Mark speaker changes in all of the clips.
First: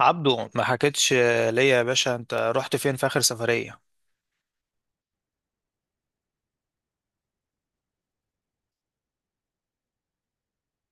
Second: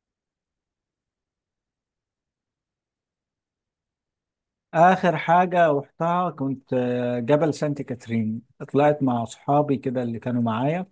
Speaker 1: عبدو ما حكيتش ليا يا باشا، انت رحت فين في اخر سفرية؟
Speaker 2: آخر حاجة رحتها كنت جبل سانت كاترين. طلعت مع أصحابي كده اللي كانوا معايا.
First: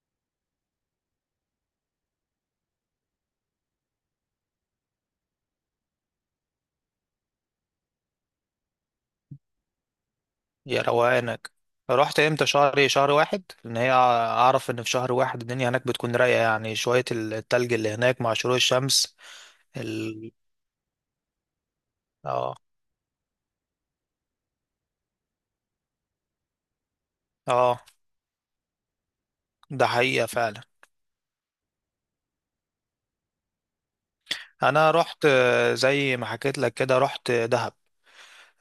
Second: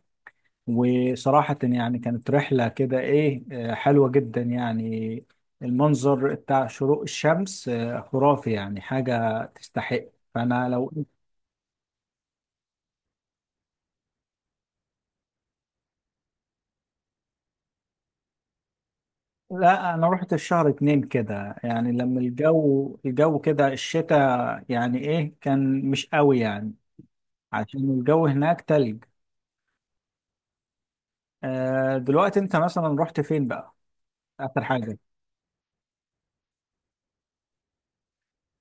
Speaker 2: وصراحة يعني كانت رحلة كده، إيه، حلوة جدا يعني. المنظر بتاع شروق الشمس خرافي، يعني حاجة تستحق. فأنا
Speaker 1: يا
Speaker 2: لو.
Speaker 1: روقانك، رحت امتى؟ شهر ايه؟ شهر واحد؟ ان هي اعرف ان في شهر واحد الدنيا هناك بتكون رايقة، يعني شوية التلج اللي هناك مع شروق الشمس.
Speaker 2: لا، أنا
Speaker 1: ال...
Speaker 2: رحت في شهر اتنين كده، يعني لما
Speaker 1: اه،
Speaker 2: الجو كده الشتاء، يعني إيه كان مش قوي يعني. عشان
Speaker 1: اه.
Speaker 2: الجو هناك تلج.
Speaker 1: ده حقيقة فعلا.
Speaker 2: دلوقتي أنت مثلا رحت فين بقى آخر
Speaker 1: انا
Speaker 2: حاجة؟
Speaker 1: رحت، زي ما حكيت لك كده، رحت دهب.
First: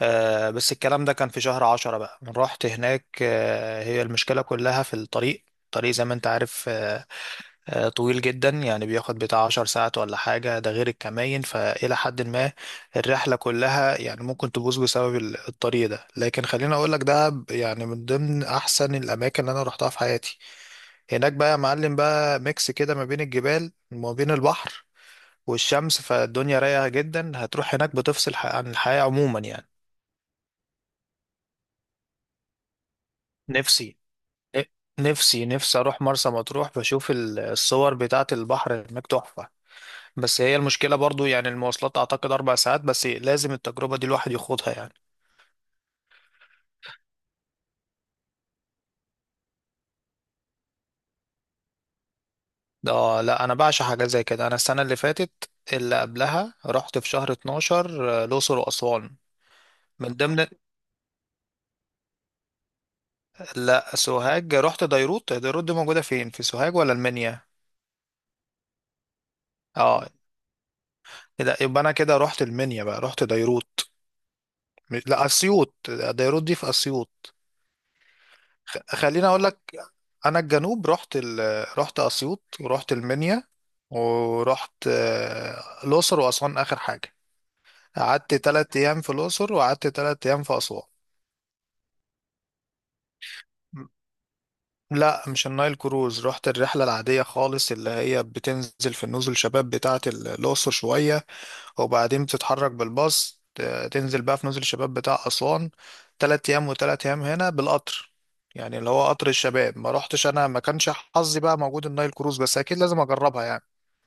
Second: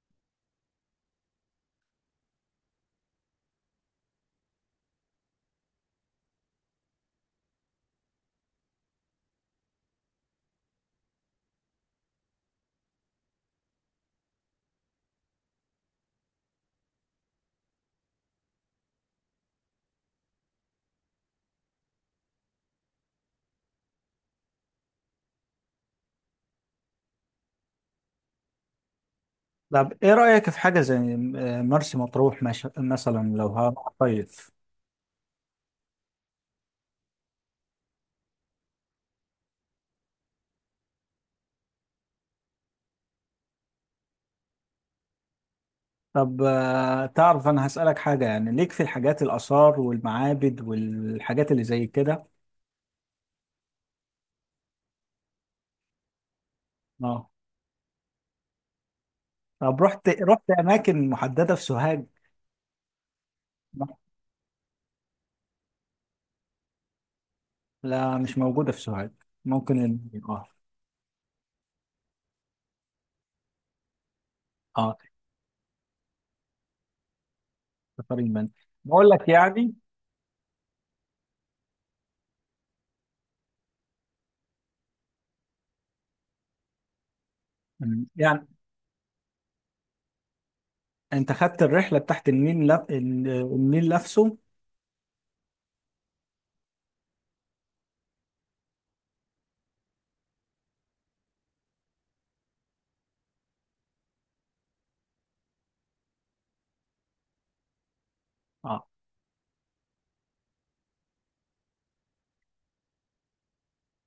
Speaker 1: آه، بس الكلام ده كان في شهر عشرة. بقى رحت هناك، آه، هي المشكلة كلها في الطريق. الطريق زي ما انت عارف، طويل جدا، يعني بياخد بتاع 10 ساعات ولا حاجة، ده غير الكماين، فإلى حد ما الرحلة كلها يعني ممكن تبوظ بسبب الطريق ده. لكن خليني أقولك، يعني من ضمن أحسن الأماكن اللي أنا روحتها في حياتي. هناك بقى يا معلم، بقى ميكس كده ما بين الجبال وما بين البحر والشمس، فالدنيا رايقة جدا. هتروح هناك بتفصل عن الحياة عموما يعني.
Speaker 2: طب ايه رأيك في حاجة زي مرسي مطروح مثلا لو
Speaker 1: نفسي
Speaker 2: هصيف؟
Speaker 1: نفسي أروح مرسى مطروح، بشوف الصور بتاعة البحر هناك تحفة. بس هي المشكلة برضو يعني المواصلات، أعتقد 4 ساعات، بس لازم التجربة دي الواحد يخوضها يعني.
Speaker 2: طب تعرف، انا هسألك حاجة، يعني ليك في الحاجات، الآثار والمعابد والحاجات اللي زي كده؟
Speaker 1: ده، لا، أنا بعشق حاجة زي كده. أنا السنة اللي فاتت اللي قبلها رحت في
Speaker 2: اه.
Speaker 1: شهر 12، الأقصر وأسوان.
Speaker 2: طب
Speaker 1: من
Speaker 2: رحت
Speaker 1: ضمن...
Speaker 2: رحت اماكن محددة في سوهاج؟
Speaker 1: لا، سوهاج رحت ديروت. ديروت دي موجودة فين، في سوهاج ولا المنيا؟
Speaker 2: لا، مش موجودة في سوهاج. ممكن
Speaker 1: اه.
Speaker 2: المنيا، اه.
Speaker 1: لا، يبقى أنا كده رحت المنيا. بقى رحت ديروت.
Speaker 2: اه.
Speaker 1: لا، أسيوط. ديروت دي في أسيوط.
Speaker 2: سفر المنيا. بقول
Speaker 1: خليني
Speaker 2: لك
Speaker 1: أقول
Speaker 2: يعني.
Speaker 1: لك، انا الجنوب رحت رحت اسيوط، ورحت المنيا، ورحت، الاقصر واسوان اخر حاجه.
Speaker 2: مم.
Speaker 1: قعدت
Speaker 2: يعني
Speaker 1: 3 ايام في الاقصر، وقعدت 3 ايام في اسوان.
Speaker 2: انت خدت الرحلة بتاعت النيل النيل نفسه؟
Speaker 1: لا، مش النايل كروز، رحت الرحلة العادية خالص، اللي هي بتنزل في النزل شباب بتاعة الأقصر شوية، وبعدين بتتحرك بالباص، تنزل بقى في نزل شباب بتاع أسوان. 3 أيام وتلات أيام هنا بالقطر، يعني
Speaker 2: اه.
Speaker 1: اللي هو قطر الشباب. ما رحتش أنا، ما كانش حظي بقى موجود النايل كروز، بس أكيد لازم أجربها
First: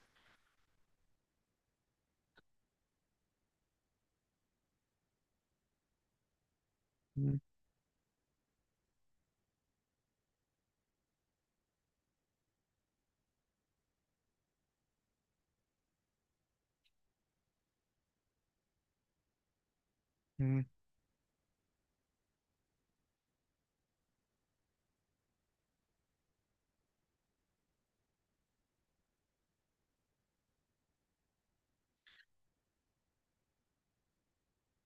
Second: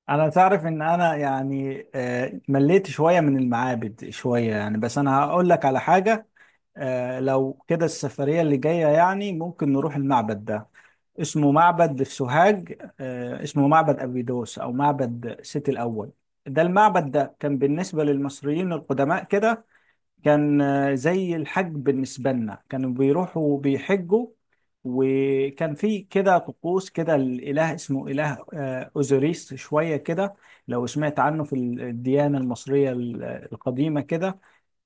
Speaker 2: انا تعرف ان انا يعني مليت شويه من المعابد، شويه يعني، بس انا هقول لك على حاجه.
Speaker 1: يعني.
Speaker 2: لو كده، السفريه اللي جايه يعني ممكن نروح المعبد ده، اسمه معبد في سوهاج اسمه معبد أبيدوس او معبد سيتي الاول. ده المعبد ده كان بالنسبه للمصريين القدماء كده، كان
Speaker 1: مم.
Speaker 2: زي الحج بالنسبة لنا، كانوا بيروحوا بيحجوا. وكان في كده طقوس كده، الإله اسمه إله أوزوريس شوية كده، لو سمعت عنه في الديانة المصرية القديمة كده.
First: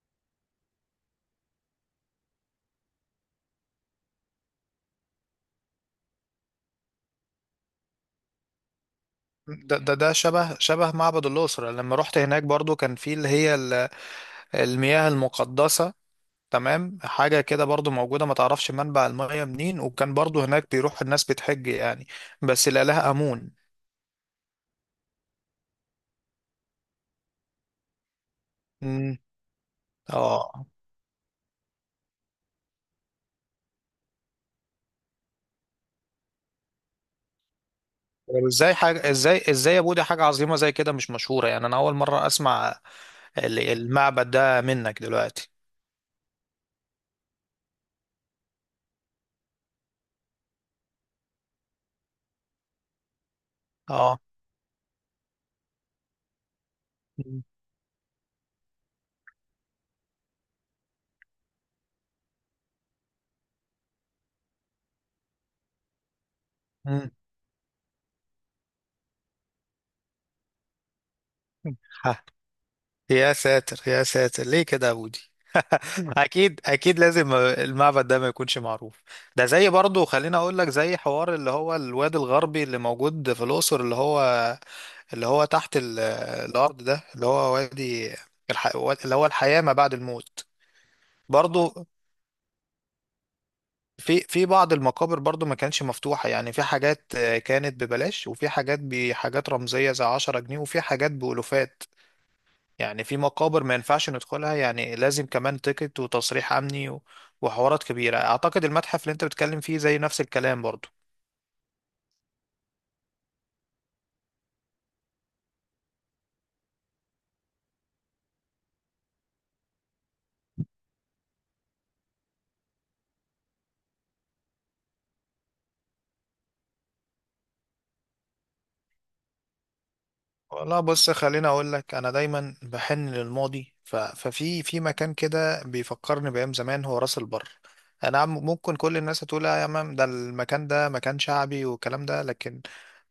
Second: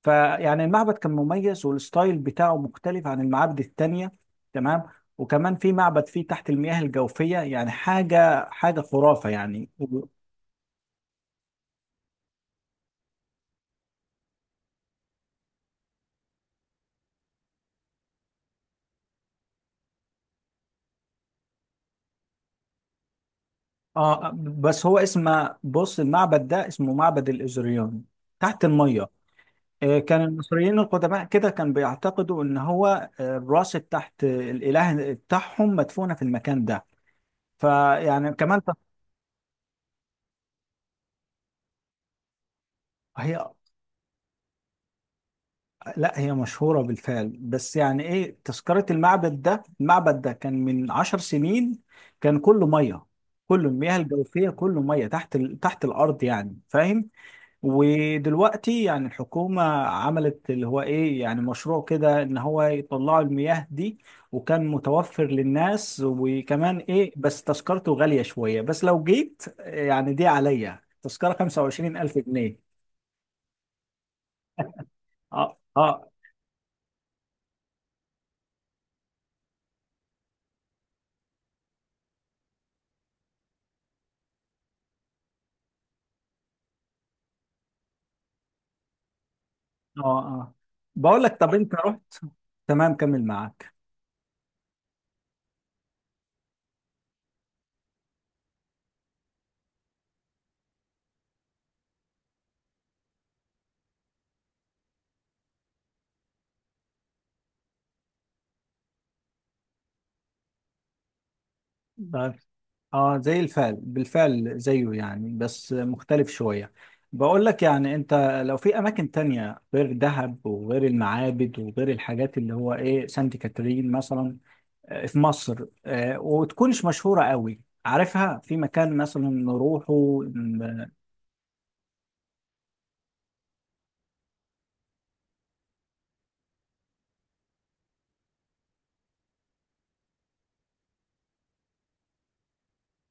Speaker 2: فيعني المعبد كان مميز، والستايل بتاعه مختلف عن المعابد التانية، تمام؟ وكمان في معبد فيه تحت المياه الجوفية، يعني حاجة حاجة خرافة يعني.
Speaker 1: ده شبه معبد الأقصر، لما رحت هناك برضو كان في اللي هي المياه المقدسة. تمام، حاجة كده برضو موجودة، ما تعرفش منبع المياه منين، وكان برضو هناك بيروح الناس بتحج يعني، بس الإله آمون.
Speaker 2: اه بس هو اسم، بص، المعبد ده اسمه معبد الإزريون، تحت المية.
Speaker 1: مم.
Speaker 2: كان
Speaker 1: اه،
Speaker 2: المصريين القدماء كده كان بيعتقدوا ان هو الراس تحت، الاله بتاعهم مدفونة في المكان ده. فيعني
Speaker 1: طب
Speaker 2: كمان
Speaker 1: ازاي حاجة ازاي يا بودي، حاجة عظيمة زي كده مش مشهورة؟ يعني أنا أول مرة أسمع
Speaker 2: هي
Speaker 1: المعبد ده منك دلوقتي.
Speaker 2: لا، هي مشهورة بالفعل، بس يعني ايه تذكرة المعبد ده، المعبد ده كان من عشر سنين، كان كله مية، كله المياه
Speaker 1: اه.
Speaker 2: الجوفية، كله مية تحت تحت الأرض يعني، فاهم؟
Speaker 1: مم.
Speaker 2: ودلوقتي يعني الحكومة عملت اللي هو ايه، يعني مشروع كده ان هو يطلعوا المياه دي، وكان متوفر للناس، وكمان
Speaker 1: مم.
Speaker 2: ايه بس تذكرته غالية شوية، بس لو جيت يعني دي عليا تذكرة 25000 جنيه
Speaker 1: يا ساتر، يا ساتر، ليه كده يا بودي؟
Speaker 2: اه اه
Speaker 1: اكيد، اكيد لازم المعبد ده ما يكونش معروف. ده زي برضه، خليني اقول لك، زي حوار اللي هو الواد الغربي اللي موجود في الاقصر، اللي هو اللي هو تحت الارض ده، اللي هو وادي الح... اللي هو الحياة ما بعد
Speaker 2: اه
Speaker 1: الموت.
Speaker 2: اه. بقول لك، طب انت
Speaker 1: برضه
Speaker 2: رحت؟ تمام، كمل معاك.
Speaker 1: في بعض المقابر برضه ما كانتش مفتوحة يعني. في حاجات، كانت ببلاش، وفي حاجات بحاجات رمزية زي 10 جنيه، وفي حاجات بألوفات يعني. في مقابر ما ينفعش ندخلها، يعني لازم كمان تيكت وتصريح امني وحوارات كبيره. اعتقد المتحف اللي انت بتتكلم فيه زي نفس الكلام برضو.
Speaker 2: اه زي الفعل، بالفعل زيه يعني، بس مختلف شوية. بقول لك، يعني انت، لو في اماكن تانية غير دهب وغير المعابد وغير الحاجات اللي هو ايه سانت كاترين مثلا في مصر وتكونش مشهورة قوي، عارفها، في مكان مثلا نروحه
Speaker 1: والله
Speaker 2: ن-
Speaker 1: بص، خليني اقول لك، انا دايما بحن للماضي، ف... ففي في مكان كده بيفكرني بايام زمان، هو راس البر. ممكن كل الناس هتقول آه يا مام، ده المكان ده مكان شعبي والكلام ده، لكن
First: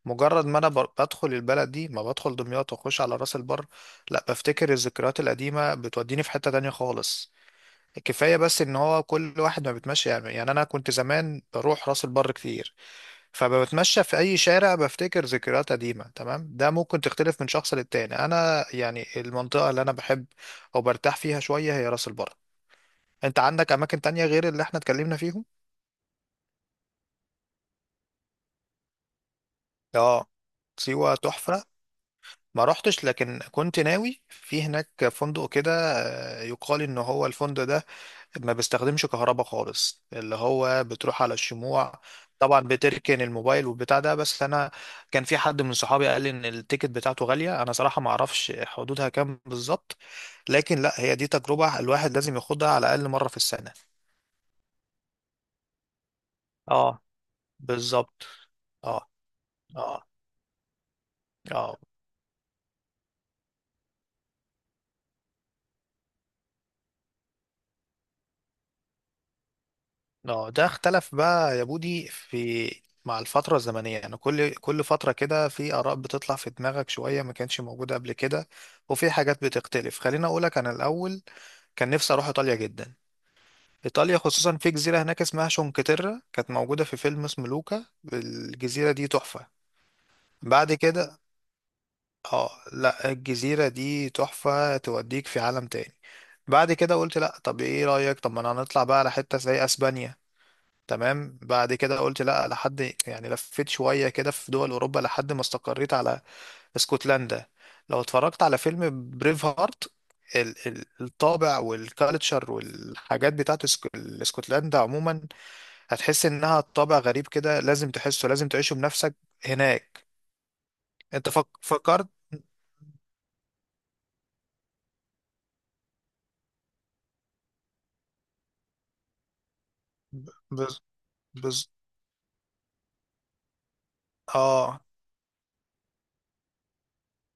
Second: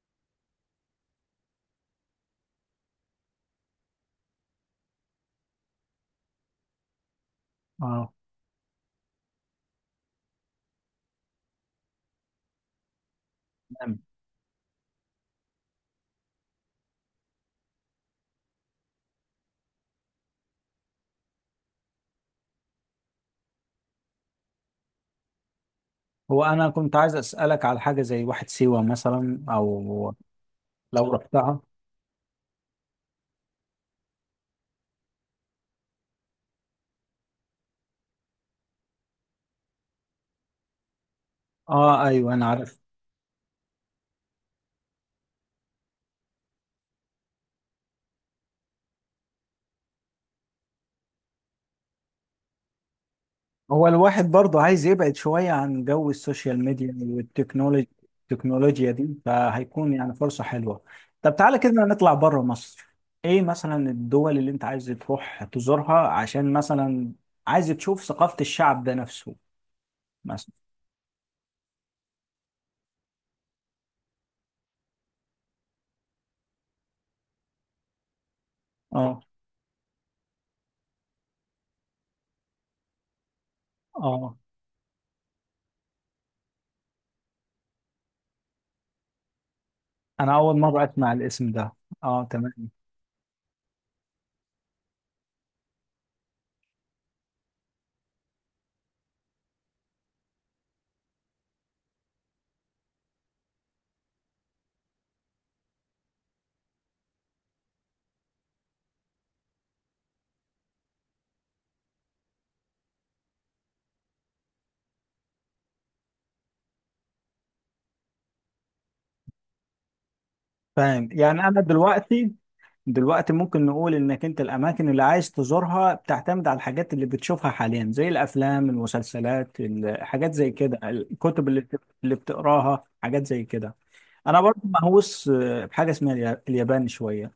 Speaker 1: مجرد ما انا بدخل البلد دي، ما بدخل دمياط واخش على راس البر، لا بفتكر الذكريات القديمه، بتوديني في حته تانية خالص.
Speaker 2: اه.
Speaker 1: كفاية بس ان هو كل واحد ما بيتمشى، يعني انا كنت زمان بروح راس البر كتير،
Speaker 2: نعم.
Speaker 1: فبتمشى في اي شارع بفتكر ذكريات قديمة. تمام، ده ممكن تختلف من شخص للتاني. انا يعني المنطقة اللي انا بحب او برتاح فيها شوية هي راس البر. انت عندك اماكن تانية غير اللي احنا اتكلمنا فيهم؟
Speaker 2: هو انا كنت عايز اسألك على حاجة زي واحد سيوة مثلا، او
Speaker 1: اه،
Speaker 2: لو
Speaker 1: سيوة
Speaker 2: رحتها.
Speaker 1: تحفة، ما رحتش، لكن كنت ناوي. في هناك فندق كده، يقال ان هو الفندق ده ما بستخدمش كهرباء خالص، اللي هو بتروح على الشموع.
Speaker 2: اه، ايوه انا
Speaker 1: طبعا
Speaker 2: عارف.
Speaker 1: بتركن الموبايل والبتاع ده. بس انا كان في حد من صحابي قال لي ان التيكت بتاعته غالية، انا صراحة ما اعرفش حدودها كام بالظبط. لكن لا، هي دي تجربة الواحد لازم ياخدها على الاقل مرة في السنة.
Speaker 2: هو الواحد برضه عايز يبعد شوية عن جو السوشيال ميديا
Speaker 1: اه،
Speaker 2: والتكنولوجيا،
Speaker 1: بالظبط.
Speaker 2: التكنولوجيا
Speaker 1: اه،
Speaker 2: دي، فهيكون
Speaker 1: اه.
Speaker 2: يعني فرصة حلوة. طب تعالى كده
Speaker 1: اه.
Speaker 2: نطلع بره مصر. ايه مثلا الدول اللي انت عايز تروح تزورها، عشان مثلا عايز تشوف ثقافة الشعب ده نفسه،
Speaker 1: اه.
Speaker 2: مثلا؟
Speaker 1: ده اختلف بقى يا بودي. في مع الفترة الزمنية يعني، كل فترة كده في آراء بتطلع في دماغك شوية ما كانتش موجودة قبل كده، وفي
Speaker 2: اه.
Speaker 1: حاجات بتختلف. خليني أقولك، أنا الأول كان نفسي أروح إيطاليا جدا. إيطاليا
Speaker 2: اه،
Speaker 1: خصوصا، في جزيرة هناك اسمها شونكتيرا، كانت موجودة في فيلم اسمه لوكا. الجزيرة دي تحفة.
Speaker 2: انا اول
Speaker 1: بعد
Speaker 2: مرة اسمع
Speaker 1: كده...
Speaker 2: الاسم ده. اه،
Speaker 1: اه،
Speaker 2: تمام.
Speaker 1: لا، الجزيرة دي تحفة، توديك في عالم تاني. بعد كده قلت لا، طب ايه رأيك، طب ما انا هنطلع بقى على حتة زي اسبانيا. تمام. بعد كده قلت لا، لحد، يعني لفيت شوية كده في دول أوروبا، لحد ما استقريت على اسكتلندا. لو اتفرجت على فيلم بريف هارت، الطابع والكالتشر والحاجات بتاعت اسكتلندا عموما، هتحس انها طابع غريب كده، لازم تحسه، لازم تعيشه بنفسك هناك.
Speaker 2: فاهم،
Speaker 1: انت
Speaker 2: يعني انا
Speaker 1: فكرت؟
Speaker 2: دلوقتي، دلوقتي ممكن نقول انك انت الاماكن اللي عايز تزورها بتعتمد على الحاجات اللي بتشوفها حاليا، زي الافلام، المسلسلات،
Speaker 1: ب-
Speaker 2: حاجات زي كده،
Speaker 1: بز
Speaker 2: الكتب اللي
Speaker 1: بز
Speaker 2: اللي بتقراها، حاجات زي كده. انا برضو
Speaker 1: اه.
Speaker 2: مهووس بحاجه اسمها اليابان شويه،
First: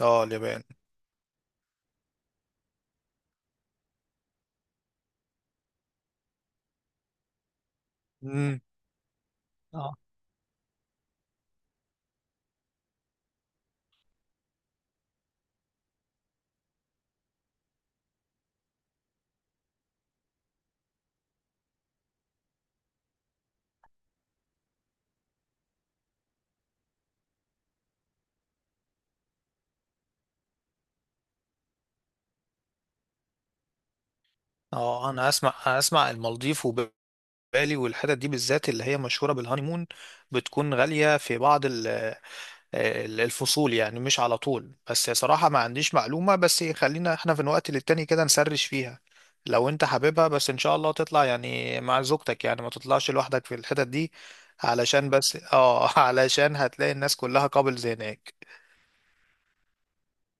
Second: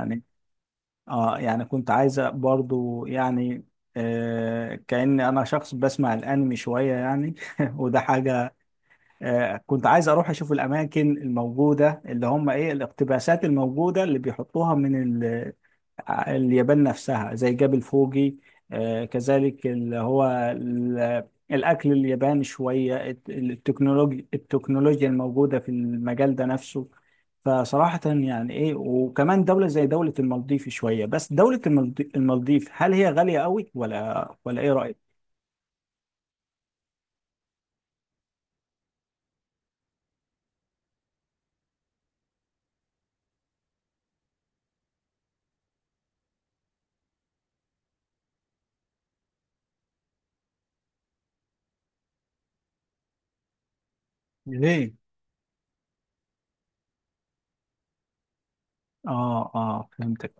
Speaker 1: اه، اليابان.
Speaker 2: اه يعني، كنت عايزه برضو يعني كأني انا شخص بسمع الانمي شويه يعني وده حاجه.
Speaker 1: مم.
Speaker 2: كنت
Speaker 1: اه.
Speaker 2: عايز اروح اشوف الاماكن الموجوده، اللي هم ايه، الاقتباسات الموجوده اللي بيحطوها من اليابان نفسها زي جبل فوجي، كذلك اللي هو ال- الأكل الياباني شوية، التكنولوجيا الموجودة في المجال ده نفسه. فصراحة يعني إيه، وكمان دولة زي دولة المالديف شوية، بس دولة المالديف، هل هي غالية قوي ولا إيه
Speaker 1: اه،
Speaker 2: رأيك؟
Speaker 1: انا اسمع، المالديف، بالي، والحتت دي بالذات اللي هي مشهورة بالهانيمون. بتكون غالية في بعض الفصول، يعني مش على طول. بس صراحة ما عنديش معلومة، بس خلينا احنا في الوقت للتاني كده نسرش فيها لو انت حاببها. بس ان شاء الله تطلع يعني مع زوجتك، يعني ما تطلعش لوحدك في الحتت دي.
Speaker 2: ليه؟
Speaker 1: علشان، بس اه، علشان هتلاقي الناس كلها قابلز هناك.
Speaker 2: آه آه، فهمتك.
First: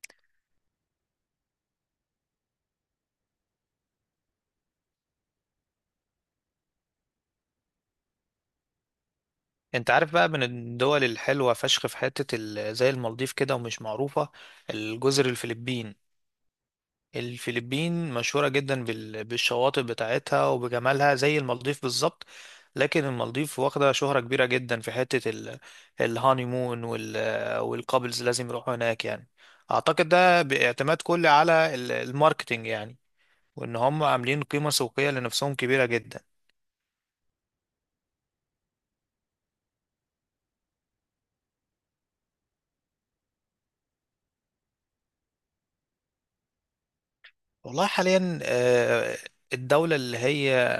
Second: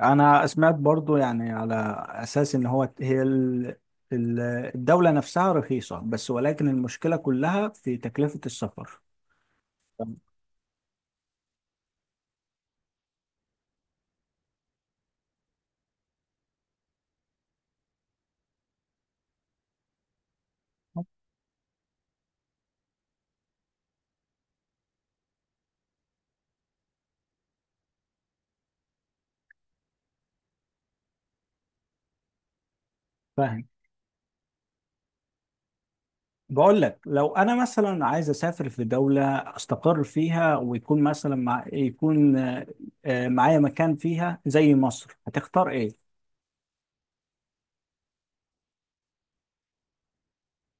Speaker 2: انا سمعت برضو يعني، على اساس ان هو هي ال- الدولة نفسها رخيصة بس، ولكن المشكلة كلها في تكلفة السفر.
Speaker 1: انت عارف بقى، من الدول الحلوة فشخ في حتة زي المالديف كده ومش معروفة، الجزر الفلبين. الفلبين مشهورة جدا بالشواطئ بتاعتها وبجمالها، زي المالديف بالظبط. لكن المالديف واخدة شهرة كبيرة جدا في حتة الهانيمون والكابلز لازم يروحوا هناك يعني. أعتقد ده باعتماد كلي على الماركتينج يعني،
Speaker 2: فاهم.
Speaker 1: وإن هم عاملين قيمة سوقية لنفسهم كبيرة جدا.
Speaker 2: بقول لك لو انا مثلا عايز اسافر في دولة استقر فيها، ويكون مثلا، مع يكون معايا مكان فيها زي مصر، هتختار ايه؟
Speaker 1: والله حاليا، الدولة اللي هي...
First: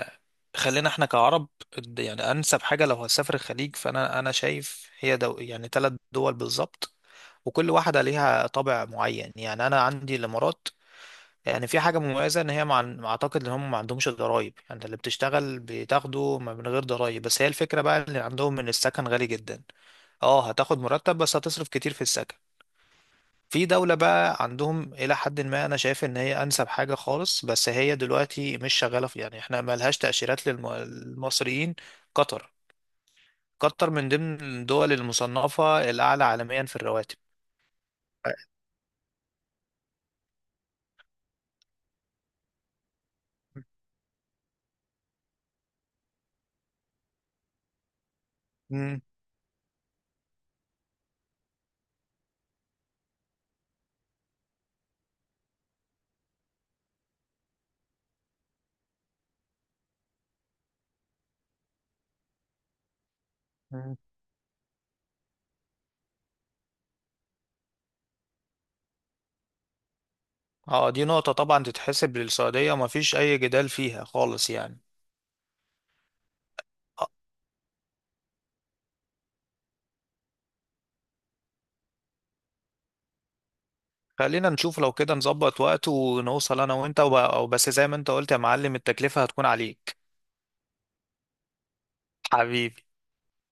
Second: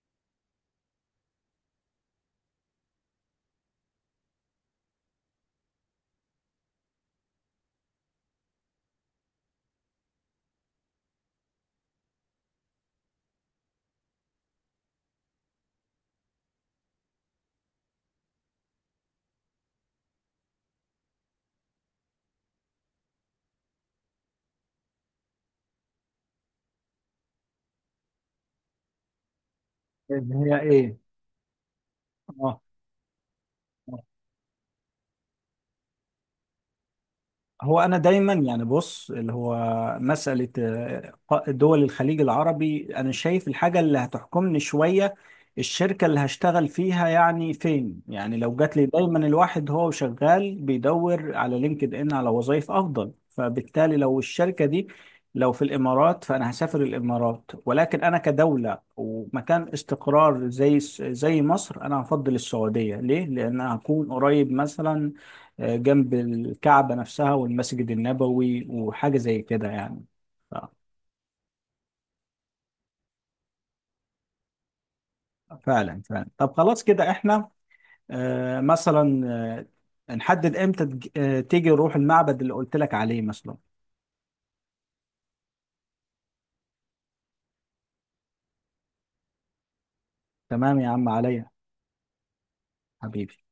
Speaker 1: خلينا احنا كعرب، يعني انسب حاجه لو هتسافر الخليج، فانا شايف هي دو، يعني 3 دول بالظبط، وكل واحده ليها طابع معين. يعني انا عندي الامارات، يعني في حاجه مميزه ان هي مع... اعتقد ان هم ما عندهمش ضرايب، يعني اللي بتشتغل بتاخده من غير ضرايب، بس هي الفكره بقى اللي عندهم ان السكن غالي جدا. اه، هتاخد مرتب بس هتصرف كتير في السكن. في دولة بقى عندهم إلى حد ما أنا شايف إن هي أنسب حاجة خالص، بس هي دلوقتي مش شغالة، في يعني إحنا ملهاش
Speaker 2: اللي
Speaker 1: تأشيرات
Speaker 2: هي ايه؟
Speaker 1: للمصريين. قطر.
Speaker 2: اه.
Speaker 1: قطر من ضمن الدول المصنفة الأعلى عالميا في الرواتب.
Speaker 2: هو انا دايما يعني، بص، اللي هو مساله دول الخليج العربي، انا شايف الحاجه اللي هتحكمني شويه الشركه اللي هشتغل فيها يعني فين، يعني لو جات لي.
Speaker 1: مم.
Speaker 2: دايما الواحد هو شغال بيدور على لينكد ان على وظائف افضل، فبالتالي لو الشركه دي لو في الامارات، فانا هسافر الامارات، ولكن انا كدوله ومكان استقرار زي زي مصر انا هفضل السعوديه، ليه، لان
Speaker 1: مم.
Speaker 2: هكون قريب مثلا جنب الكعبة نفسها والمسجد النبوي وحاجة زي كده يعني. ف-
Speaker 1: اه، دي نقطة طبعا تتحسب للسعودية، ومفيش أي جدال فيها خالص يعني.
Speaker 2: فعلا فعلا. طب خلاص
Speaker 1: آه،
Speaker 2: كده احنا مثلا نحدد امتى تيجي نروح المعبد اللي قلت لك عليه مثلا.
Speaker 1: خلينا نشوف، لو كده نظبط وقت ونوصل أنا وأنت، بس زي ما أنت قلت يا معلم التكلفة هتكون عليك.
Speaker 2: تمام يا عم، عليا.
Speaker 1: حبيبي.
Speaker 2: حبيبي.